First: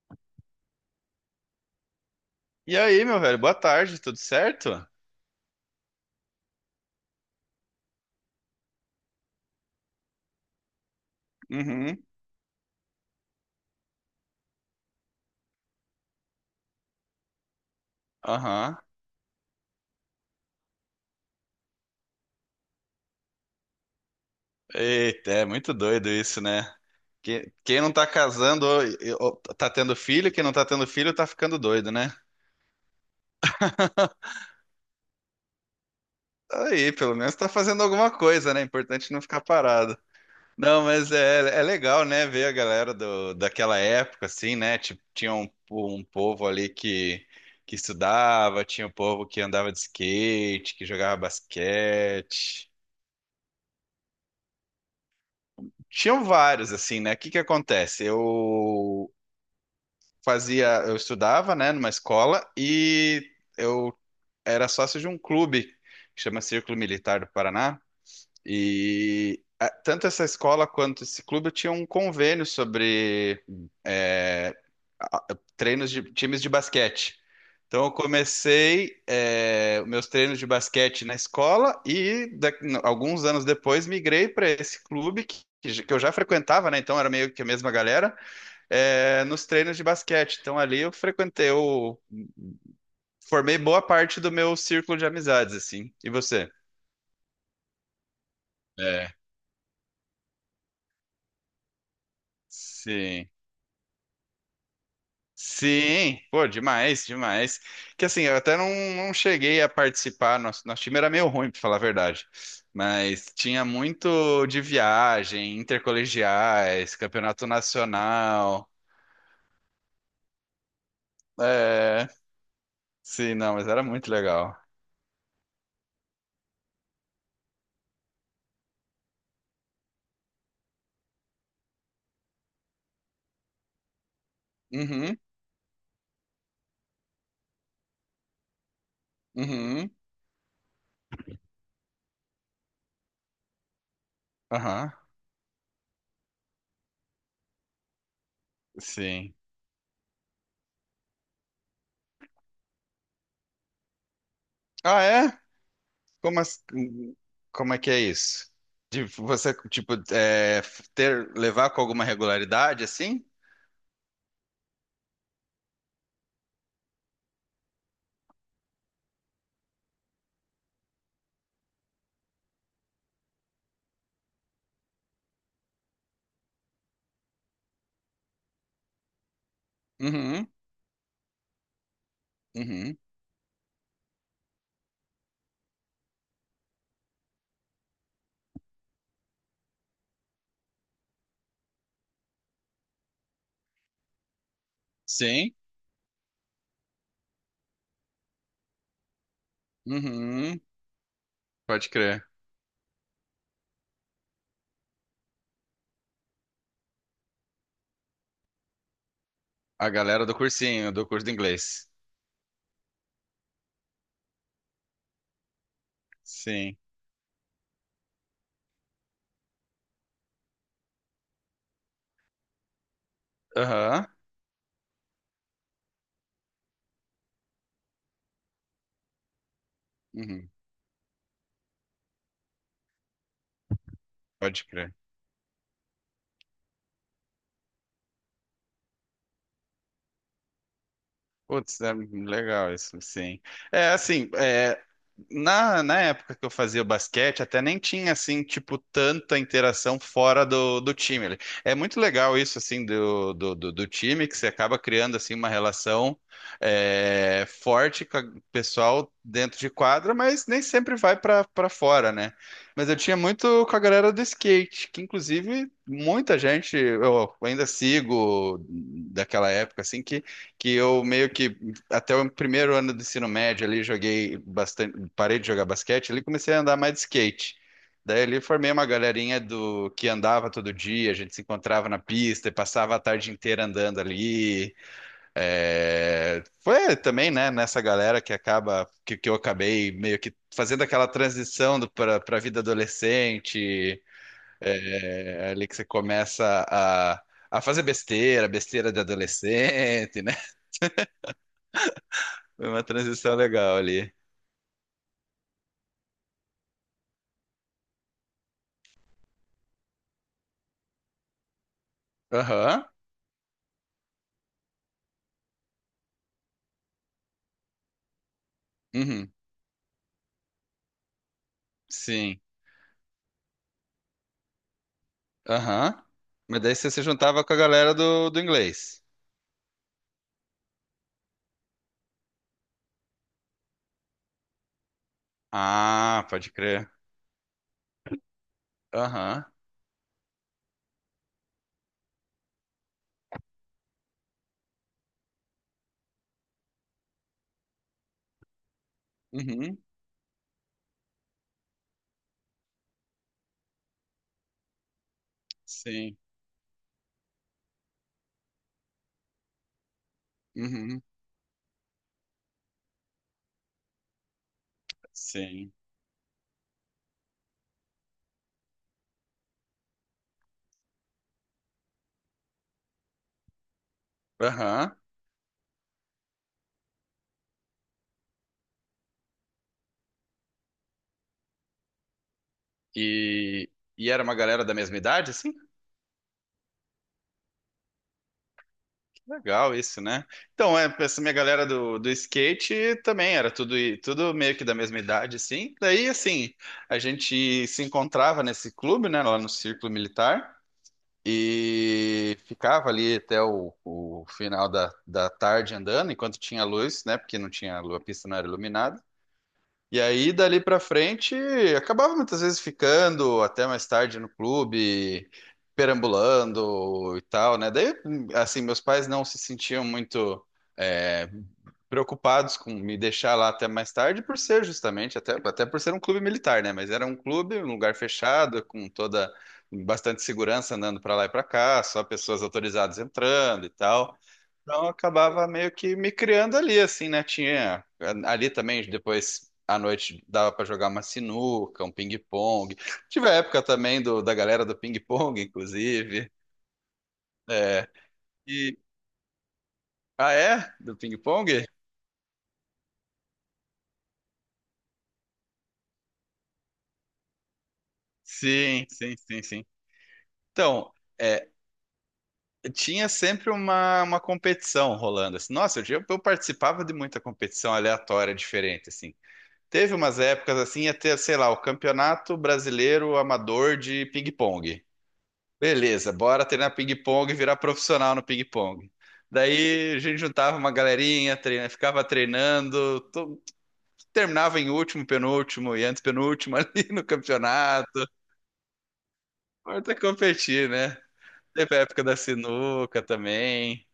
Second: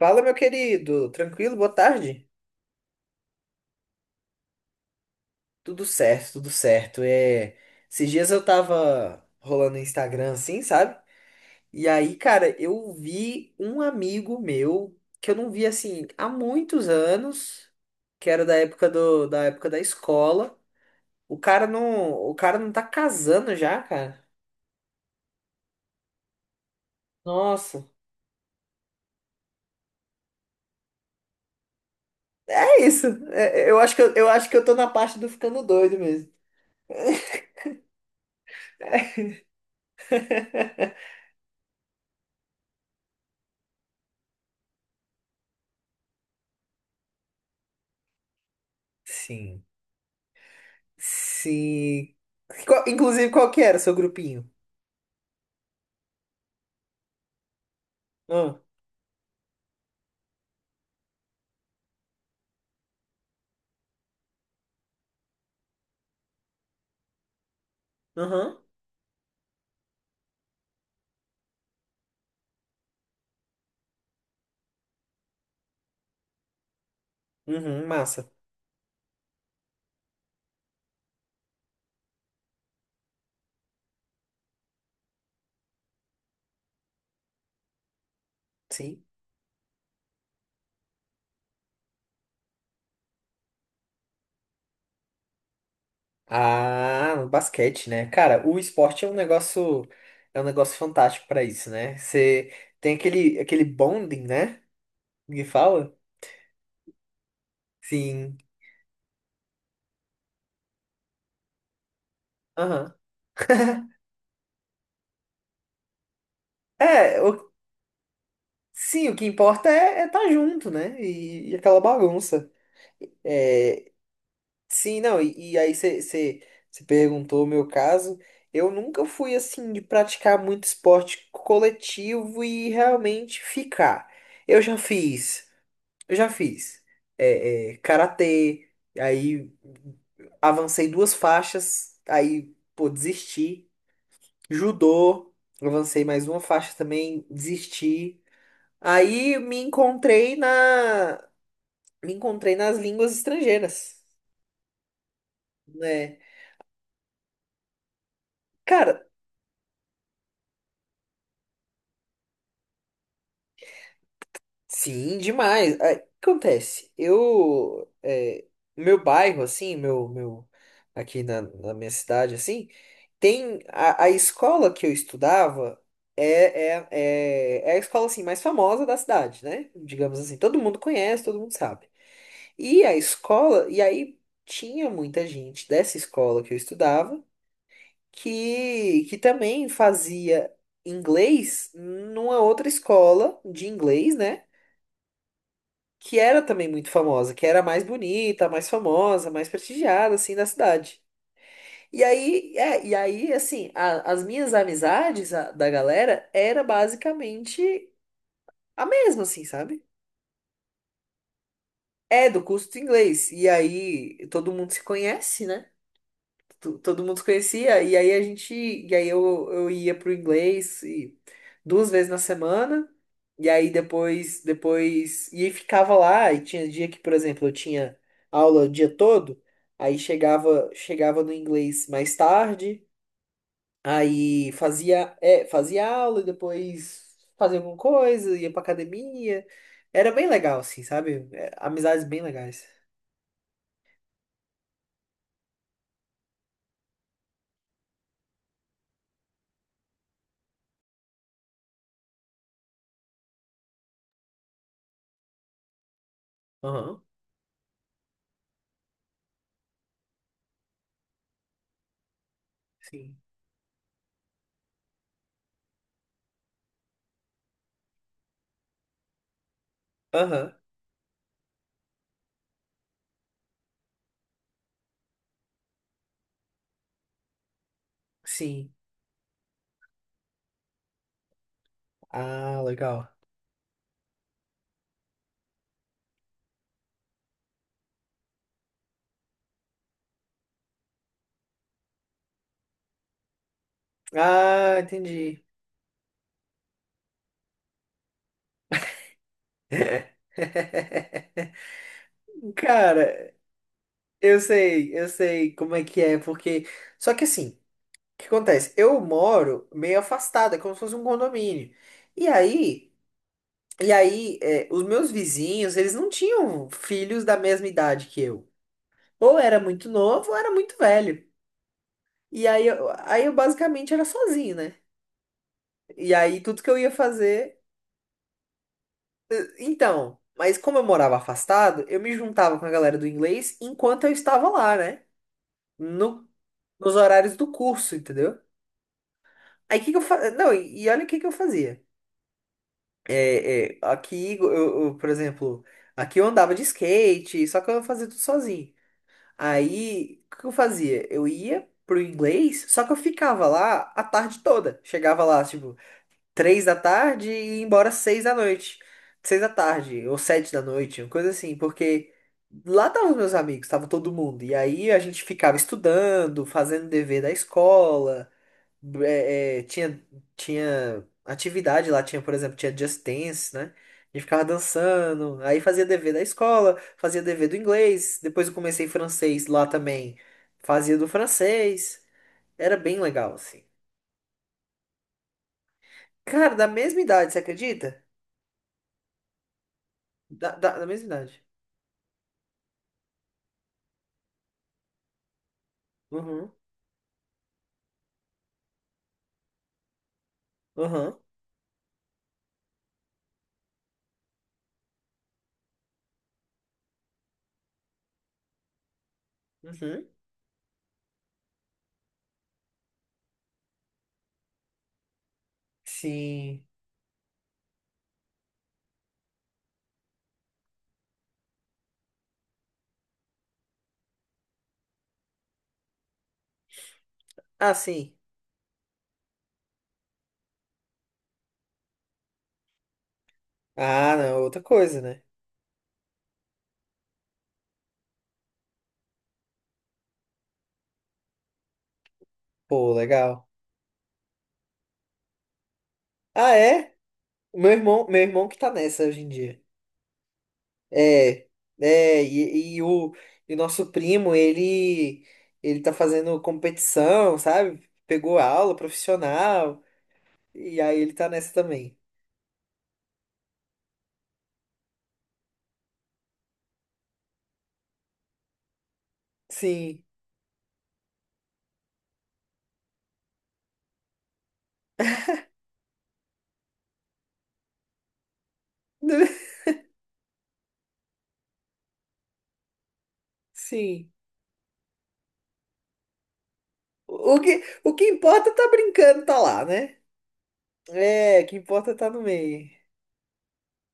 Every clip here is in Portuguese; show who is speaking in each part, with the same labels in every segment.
Speaker 1: Fala, meu querido. Tranquilo? Boa tarde.
Speaker 2: E aí, meu velho, boa tarde, tudo certo?
Speaker 1: Tudo certo, tudo certo. Esses dias eu tava rolando no Instagram assim, sabe? E
Speaker 2: Uhum.
Speaker 1: aí, cara, eu vi um amigo meu que eu não vi assim há muitos anos, que era
Speaker 2: Aham.
Speaker 1: da época da escola. O cara não tá casando já, cara.
Speaker 2: Eita, é muito doido isso, né? Quem
Speaker 1: Nossa.
Speaker 2: não tá casando ou tá tendo filho, quem não tá tendo filho tá ficando doido, né?
Speaker 1: É isso. Eu acho que eu acho que eu tô na parte do ficando doido mesmo.
Speaker 2: Aí, pelo menos tá fazendo alguma coisa, né? Importante não ficar parado. Não, mas é legal, né, ver a galera daquela época, assim, né? Tipo, tinha um povo ali que estudava, tinha um povo que
Speaker 1: Sim.
Speaker 2: andava de skate, que jogava
Speaker 1: Se...
Speaker 2: basquete.
Speaker 1: Inclusive, qual que era o seu grupinho?
Speaker 2: Tinham vários, assim, né? O que que acontece?
Speaker 1: Ah,
Speaker 2: Eu fazia, eu estudava, né, numa escola e eu era sócio de um clube que chama Círculo Militar do Paraná.
Speaker 1: aham.
Speaker 2: E tanto essa escola quanto esse clube tinham um convênio sobre eh, a- treinos de times de basquete.
Speaker 1: Uhum,
Speaker 2: Então eu
Speaker 1: massa.
Speaker 2: comecei meus treinos de basquete na escola e alguns anos depois migrei para esse clube que que eu já frequentava, né? Então era meio que a mesma galera
Speaker 1: Sim.
Speaker 2: nos treinos de basquete. Então ali eu frequentei, eu formei boa parte do meu círculo de amizades, assim. E você?
Speaker 1: Ah, no basquete, né? Cara, o esporte
Speaker 2: É,
Speaker 1: é um negócio fantástico pra isso, né? Você tem
Speaker 2: sim.
Speaker 1: aquele bonding, né? Que fala?
Speaker 2: Sim, pô, demais, demais. Que assim, eu
Speaker 1: Sim.
Speaker 2: até não cheguei a participar, nosso time era meio ruim, pra falar a verdade.
Speaker 1: Aham.
Speaker 2: Mas tinha muito de viagem, intercolegiais,
Speaker 1: É,
Speaker 2: campeonato
Speaker 1: o-
Speaker 2: nacional.
Speaker 1: sim, o que importa é estar junto, né? E aquela
Speaker 2: É,
Speaker 1: bagunça.
Speaker 2: sim, não, mas era
Speaker 1: É,
Speaker 2: muito legal.
Speaker 1: sim, não, e aí você perguntou o meu caso. Eu nunca fui assim de praticar muito esporte coletivo e realmente ficar. Eu já
Speaker 2: Uhum,
Speaker 1: fiz, eu já fiz karatê, aí
Speaker 2: uhum,
Speaker 1: avancei duas faixas, aí pô, desisti.
Speaker 2: aham,
Speaker 1: Judô, avancei mais uma faixa também, desisti.
Speaker 2: sim.
Speaker 1: Aí me encontrei na, me encontrei nas línguas estrangeiras,
Speaker 2: Ah, é?
Speaker 1: né?
Speaker 2: Como, como é que é isso? De
Speaker 1: Cara,
Speaker 2: você, tipo, ter, levar com alguma regularidade, assim?
Speaker 1: sim, demais. Aí, o que acontece? Meu bairro, assim, aqui na minha cidade, assim, tem a escola que eu estudava é, é a escola, assim, mais famosa da cidade, né? Digamos assim,
Speaker 2: Uhum,
Speaker 1: todo mundo conhece, todo mundo sabe. E a
Speaker 2: uhum.
Speaker 1: escola, e aí tinha muita gente dessa escola que eu estudava que também fazia inglês numa outra escola de inglês, né?
Speaker 2: Sim.
Speaker 1: Que era também muito famosa, que era a mais bonita, a mais famosa, a mais prestigiada, assim, da
Speaker 2: Uhum,
Speaker 1: cidade.
Speaker 2: pode crer.
Speaker 1: E aí, assim, as minhas amizades da galera era basicamente a mesma, assim, sabe?
Speaker 2: A galera do cursinho, do curso de inglês.
Speaker 1: É do curso de inglês. E aí, todo mundo se conhece, né?
Speaker 2: Sim.
Speaker 1: Todo mundo se conhecia, e aí a gente, e aí eu ia pro inglês e, duas vezes na semana, e aí
Speaker 2: Aham.
Speaker 1: depois, e aí ficava lá, e tinha dia que, por exemplo, eu tinha aula o dia todo, aí
Speaker 2: Uhum,
Speaker 1: chegava no inglês mais tarde, aí
Speaker 2: pode crer.
Speaker 1: fazia aula, e depois fazia alguma coisa, ia pra academia, era bem legal, assim, sabe? É,
Speaker 2: Putz, é
Speaker 1: amizades bem legais.
Speaker 2: legal isso, sim. Assim, na época que eu fazia basquete, até nem tinha, assim, tipo, tanta interação fora do time ali. É muito legal isso, assim, do time, que você acaba criando, assim, uma relação
Speaker 1: Aham,
Speaker 2: forte com o pessoal dentro de quadra, mas nem sempre vai para fora, né? Mas eu tinha
Speaker 1: sim.
Speaker 2: muito com a galera do skate, que, inclusive, muita gente, eu ainda sigo daquela época, assim,
Speaker 1: Aham,
Speaker 2: que eu meio que até o primeiro ano do ensino médio ali joguei bastante, parei de jogar basquete ali, comecei a andar mais de skate. Daí ali formei
Speaker 1: sim.
Speaker 2: uma galerinha do que andava todo dia, a gente se encontrava na pista e
Speaker 1: Ah,
Speaker 2: passava a
Speaker 1: legal.
Speaker 2: tarde inteira andando ali. É, foi também, né, nessa galera que acaba que eu acabei meio que fazendo aquela transição para a vida adolescente,
Speaker 1: Ah, entendi.
Speaker 2: ali que você começa a fazer besteira, besteira de adolescente, né? Foi uma
Speaker 1: Cara,
Speaker 2: transição legal ali.
Speaker 1: eu sei como é que é, porque. Só que assim, o que acontece? Eu moro meio afastado, é como se fosse um condomínio. E
Speaker 2: Aham.
Speaker 1: aí, e aí, é, os meus vizinhos, eles não tinham filhos da mesma idade que eu.
Speaker 2: Uhum.
Speaker 1: Ou era muito novo, ou era muito velho.
Speaker 2: Sim.
Speaker 1: E aí, aí eu basicamente era sozinho, né?
Speaker 2: Aham.
Speaker 1: E aí,
Speaker 2: Mas
Speaker 1: tudo que
Speaker 2: daí
Speaker 1: eu ia
Speaker 2: você se juntava com
Speaker 1: fazer.
Speaker 2: a galera do inglês.
Speaker 1: Então, mas como eu morava afastado, eu me juntava com a galera do inglês enquanto eu estava lá, né?
Speaker 2: Ah,
Speaker 1: No
Speaker 2: pode crer.
Speaker 1: Nos horários do curso, entendeu?
Speaker 2: Aham.
Speaker 1: Aí o que que eu fa... Não, e olha o que que eu fazia. É, é, aqui, eu, eu, por exemplo, aqui eu andava de skate, só que eu fazia tudo sozinho.
Speaker 2: Uhum.
Speaker 1: Aí, o que que eu fazia? Eu ia pro inglês, só que eu ficava lá a tarde toda. Chegava lá, tipo,
Speaker 2: Sim.
Speaker 1: três da tarde e ia embora seis da noite. Seis da tarde, ou sete da noite,
Speaker 2: Uhum.
Speaker 1: uma coisa assim, porque lá estavam os meus amigos, tava todo mundo. E aí a gente ficava
Speaker 2: Sim.
Speaker 1: estudando, fazendo dever da escola. é, é, tinha, Tinha atividade lá, tinha, por exemplo, tinha Just Dance, né? A gente ficava
Speaker 2: Aham.
Speaker 1: dançando, aí fazia dever da escola, fazia dever do inglês, depois eu comecei francês lá também, fazia do francês, era bem legal, assim.
Speaker 2: E, e era uma galera da mesma idade, assim?
Speaker 1: Cara, da mesma idade, você acredita?
Speaker 2: Que legal isso, né? Então,
Speaker 1: Da
Speaker 2: é,
Speaker 1: mesma
Speaker 2: essa minha
Speaker 1: idade.
Speaker 2: galera do skate também era tudo, tudo meio que da mesma idade, assim. Daí,
Speaker 1: Uhum,
Speaker 2: assim, a gente se encontrava nesse clube, né, lá no Círculo Militar,
Speaker 1: uhum,
Speaker 2: e ficava ali até o final da tarde andando, enquanto tinha luz, né? Porque não tinha, a pista não era iluminada. E
Speaker 1: uhum.
Speaker 2: aí, dali pra frente, acabava muitas vezes ficando até mais tarde no clube,
Speaker 1: Sim.
Speaker 2: perambulando e tal, né? Daí, assim, meus pais não se sentiam muito é, preocupados com me deixar lá até mais tarde, por ser justamente, até por ser um clube militar, né? Mas era um clube, um
Speaker 1: Ah,
Speaker 2: lugar
Speaker 1: sim.
Speaker 2: fechado, com toda, bastante segurança andando pra lá e pra cá, só pessoas autorizadas entrando e
Speaker 1: Ah,
Speaker 2: tal.
Speaker 1: não, é outra
Speaker 2: Então eu
Speaker 1: coisa, né?
Speaker 2: acabava meio que me criando ali, assim, né? Tinha ali também, depois à noite dava pra jogar uma sinuca, um ping-pong.
Speaker 1: Pô,
Speaker 2: Tive a
Speaker 1: legal.
Speaker 2: época também da galera do ping-pong, inclusive.
Speaker 1: Ah, é?
Speaker 2: É.
Speaker 1: Meu irmão que tá
Speaker 2: E,
Speaker 1: nessa hoje em dia.
Speaker 2: ah, é? Do
Speaker 1: É,
Speaker 2: ping-pong?
Speaker 1: é, e, e o, e o nosso primo, ele tá fazendo competição, sabe? Pegou aula
Speaker 2: Sim, sim, sim, sim.
Speaker 1: profissional, e
Speaker 2: Então,
Speaker 1: aí ele tá
Speaker 2: é,
Speaker 1: nessa também.
Speaker 2: tinha sempre uma competição rolando. Assim. Nossa, eu participava de muita competição aleatória, diferente, assim. Teve
Speaker 1: Sim,
Speaker 2: umas épocas assim, ia ter, sei lá, o Campeonato Brasileiro Amador de Ping-Pong. Beleza, bora treinar ping-pong e virar profissional no ping-pong. Daí a gente juntava uma galerinha, treina, ficava treinando,
Speaker 1: sim.
Speaker 2: terminava em último, penúltimo e antepenúltimo ali no campeonato.
Speaker 1: O que importa tá brincando, tá lá,
Speaker 2: Importa
Speaker 1: né?
Speaker 2: competir, né?
Speaker 1: É, o que
Speaker 2: Teve a
Speaker 1: importa
Speaker 2: época
Speaker 1: tá
Speaker 2: da
Speaker 1: no meio.
Speaker 2: sinuca também.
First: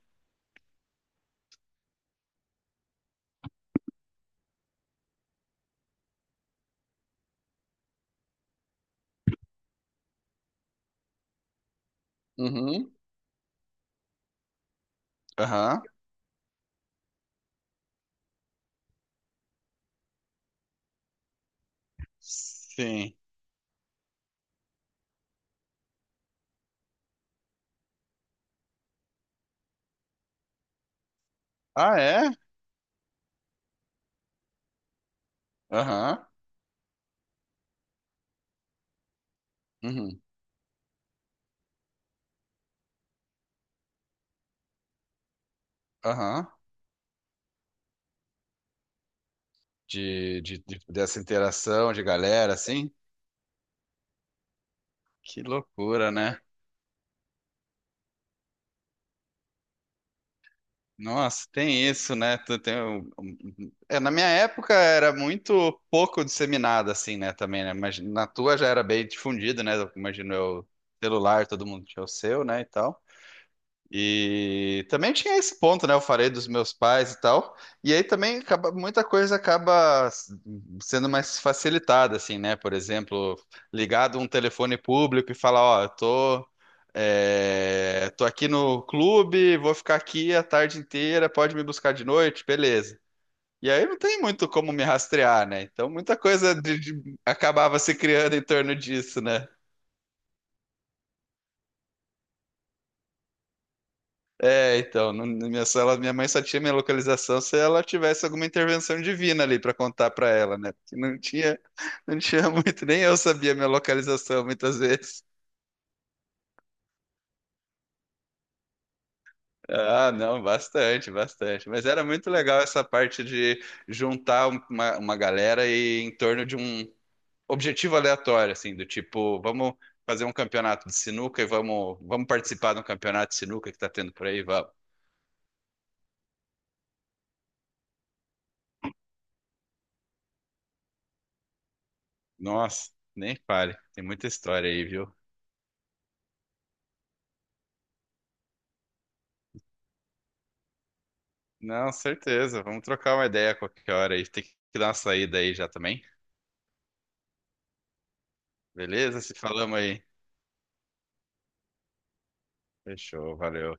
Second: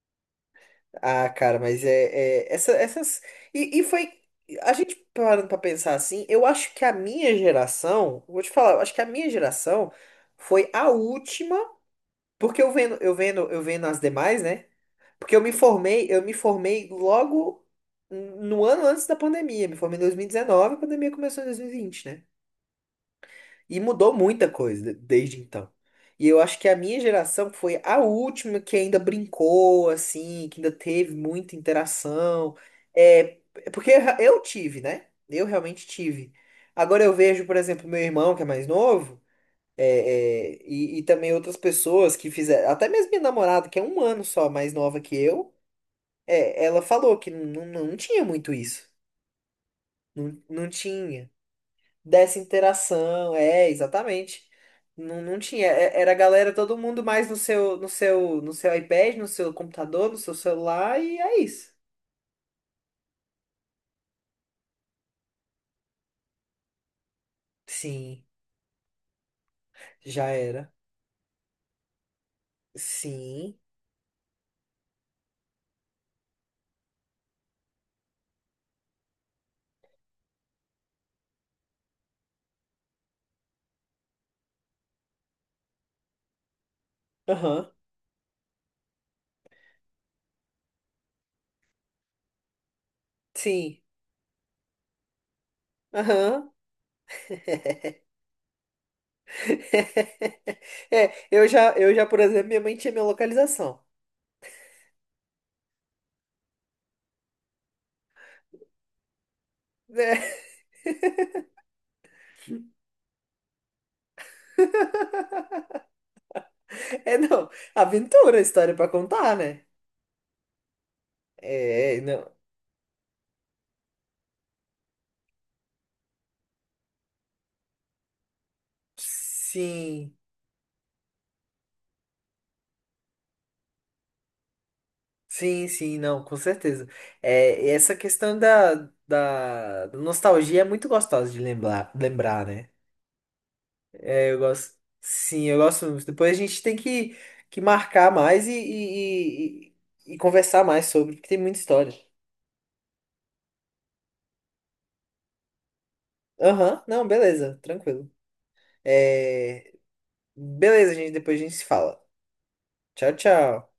Speaker 1: Ah, cara, essas. E foi. A gente parando pra pensar assim, eu acho que a minha geração, vou te falar, eu acho que a minha geração foi a última. Porque
Speaker 2: Uhum.
Speaker 1: eu vendo as demais, né? Porque
Speaker 2: Aham.
Speaker 1: eu me formei logo no ano antes da pandemia. Me formei em 2019, a pandemia começou em 2020, né?
Speaker 2: Sim.
Speaker 1: E mudou muita coisa desde então. E eu acho que a minha geração foi a última que ainda brincou, assim, que ainda teve muita
Speaker 2: Ah, é?
Speaker 1: interação. É, é porque eu tive, né? Eu realmente
Speaker 2: Aham.
Speaker 1: tive. Agora eu vejo, por exemplo, meu irmão, que é mais novo.
Speaker 2: Uhum.
Speaker 1: E também outras pessoas que fizeram, até mesmo minha namorada, que é um ano só mais nova que eu,
Speaker 2: Aham.
Speaker 1: é, ela falou que não, não tinha muito isso. Não, não
Speaker 2: Dessa
Speaker 1: tinha.
Speaker 2: interação de
Speaker 1: Dessa
Speaker 2: galera, assim?
Speaker 1: interação, é, exatamente. Não, não
Speaker 2: Que
Speaker 1: tinha. É-
Speaker 2: loucura,
Speaker 1: Era a
Speaker 2: né?
Speaker 1: galera, todo mundo mais no seu iPad, no seu computador, no seu celular, e é
Speaker 2: Nossa,
Speaker 1: isso.
Speaker 2: tem isso, né? Tu Tem, é, na minha época era muito pouco disseminada, assim, né? Também, né? Mas
Speaker 1: Sim,
Speaker 2: na tua já era bem difundida, né? Eu
Speaker 1: já
Speaker 2: Imagino eu,
Speaker 1: era.
Speaker 2: celular, todo mundo tinha o seu, né? E tal.
Speaker 1: Sim.
Speaker 2: E também tinha esse ponto, né? Eu falei dos meus pais e tal. E aí também acaba, muita coisa acaba sendo mais facilitada, assim, né? Por exemplo, ligado um telefone público e falar, ó,
Speaker 1: Aham.
Speaker 2: tô aqui no clube, vou ficar aqui a tarde inteira, pode me buscar de noite, beleza. E
Speaker 1: Sim.
Speaker 2: aí não tem muito como me rastrear, né? Então muita
Speaker 1: Aham.
Speaker 2: coisa acabava se criando em torno disso, né?
Speaker 1: É, eu já, por exemplo, minha mãe tinha minha localização.
Speaker 2: É, então, na minha sala, minha mãe só tinha minha localização se ela tivesse alguma intervenção divina ali pra contar pra ela, né? Porque não tinha, não tinha muito, nem eu sabia minha localização muitas vezes.
Speaker 1: É, é, não, aventura, história pra contar, né?
Speaker 2: Ah, não, bastante, bastante. Mas
Speaker 1: É,
Speaker 2: era muito
Speaker 1: não.
Speaker 2: legal essa parte de juntar uma galera e em torno de um objetivo aleatório, assim, do tipo, vamos
Speaker 1: Sim,
Speaker 2: fazer um campeonato de sinuca e vamos participar de um campeonato de sinuca que tá tendo por aí, vamos.
Speaker 1: sim, sim, não, com certeza. É, e essa questão da da nostalgia é muito gostosa de lembrar, né?
Speaker 2: Nossa, nem fale, tem muita
Speaker 1: É, eu
Speaker 2: história
Speaker 1: gosto.
Speaker 2: aí, viu?
Speaker 1: Sim, eu gosto muito. Depois a gente tem que marcar mais e conversar mais sobre, porque tem muita
Speaker 2: Não,
Speaker 1: história.
Speaker 2: certeza. Vamos trocar uma ideia a qualquer hora aí. Tem que dar uma saída aí já também.
Speaker 1: Aham, não, beleza, tranquilo.
Speaker 2: Beleza? Se
Speaker 1: É.
Speaker 2: falamos aí.
Speaker 1: Beleza, gente. Depois a gente se fala. Tchau,
Speaker 2: Fechou, valeu.
Speaker 1: tchau.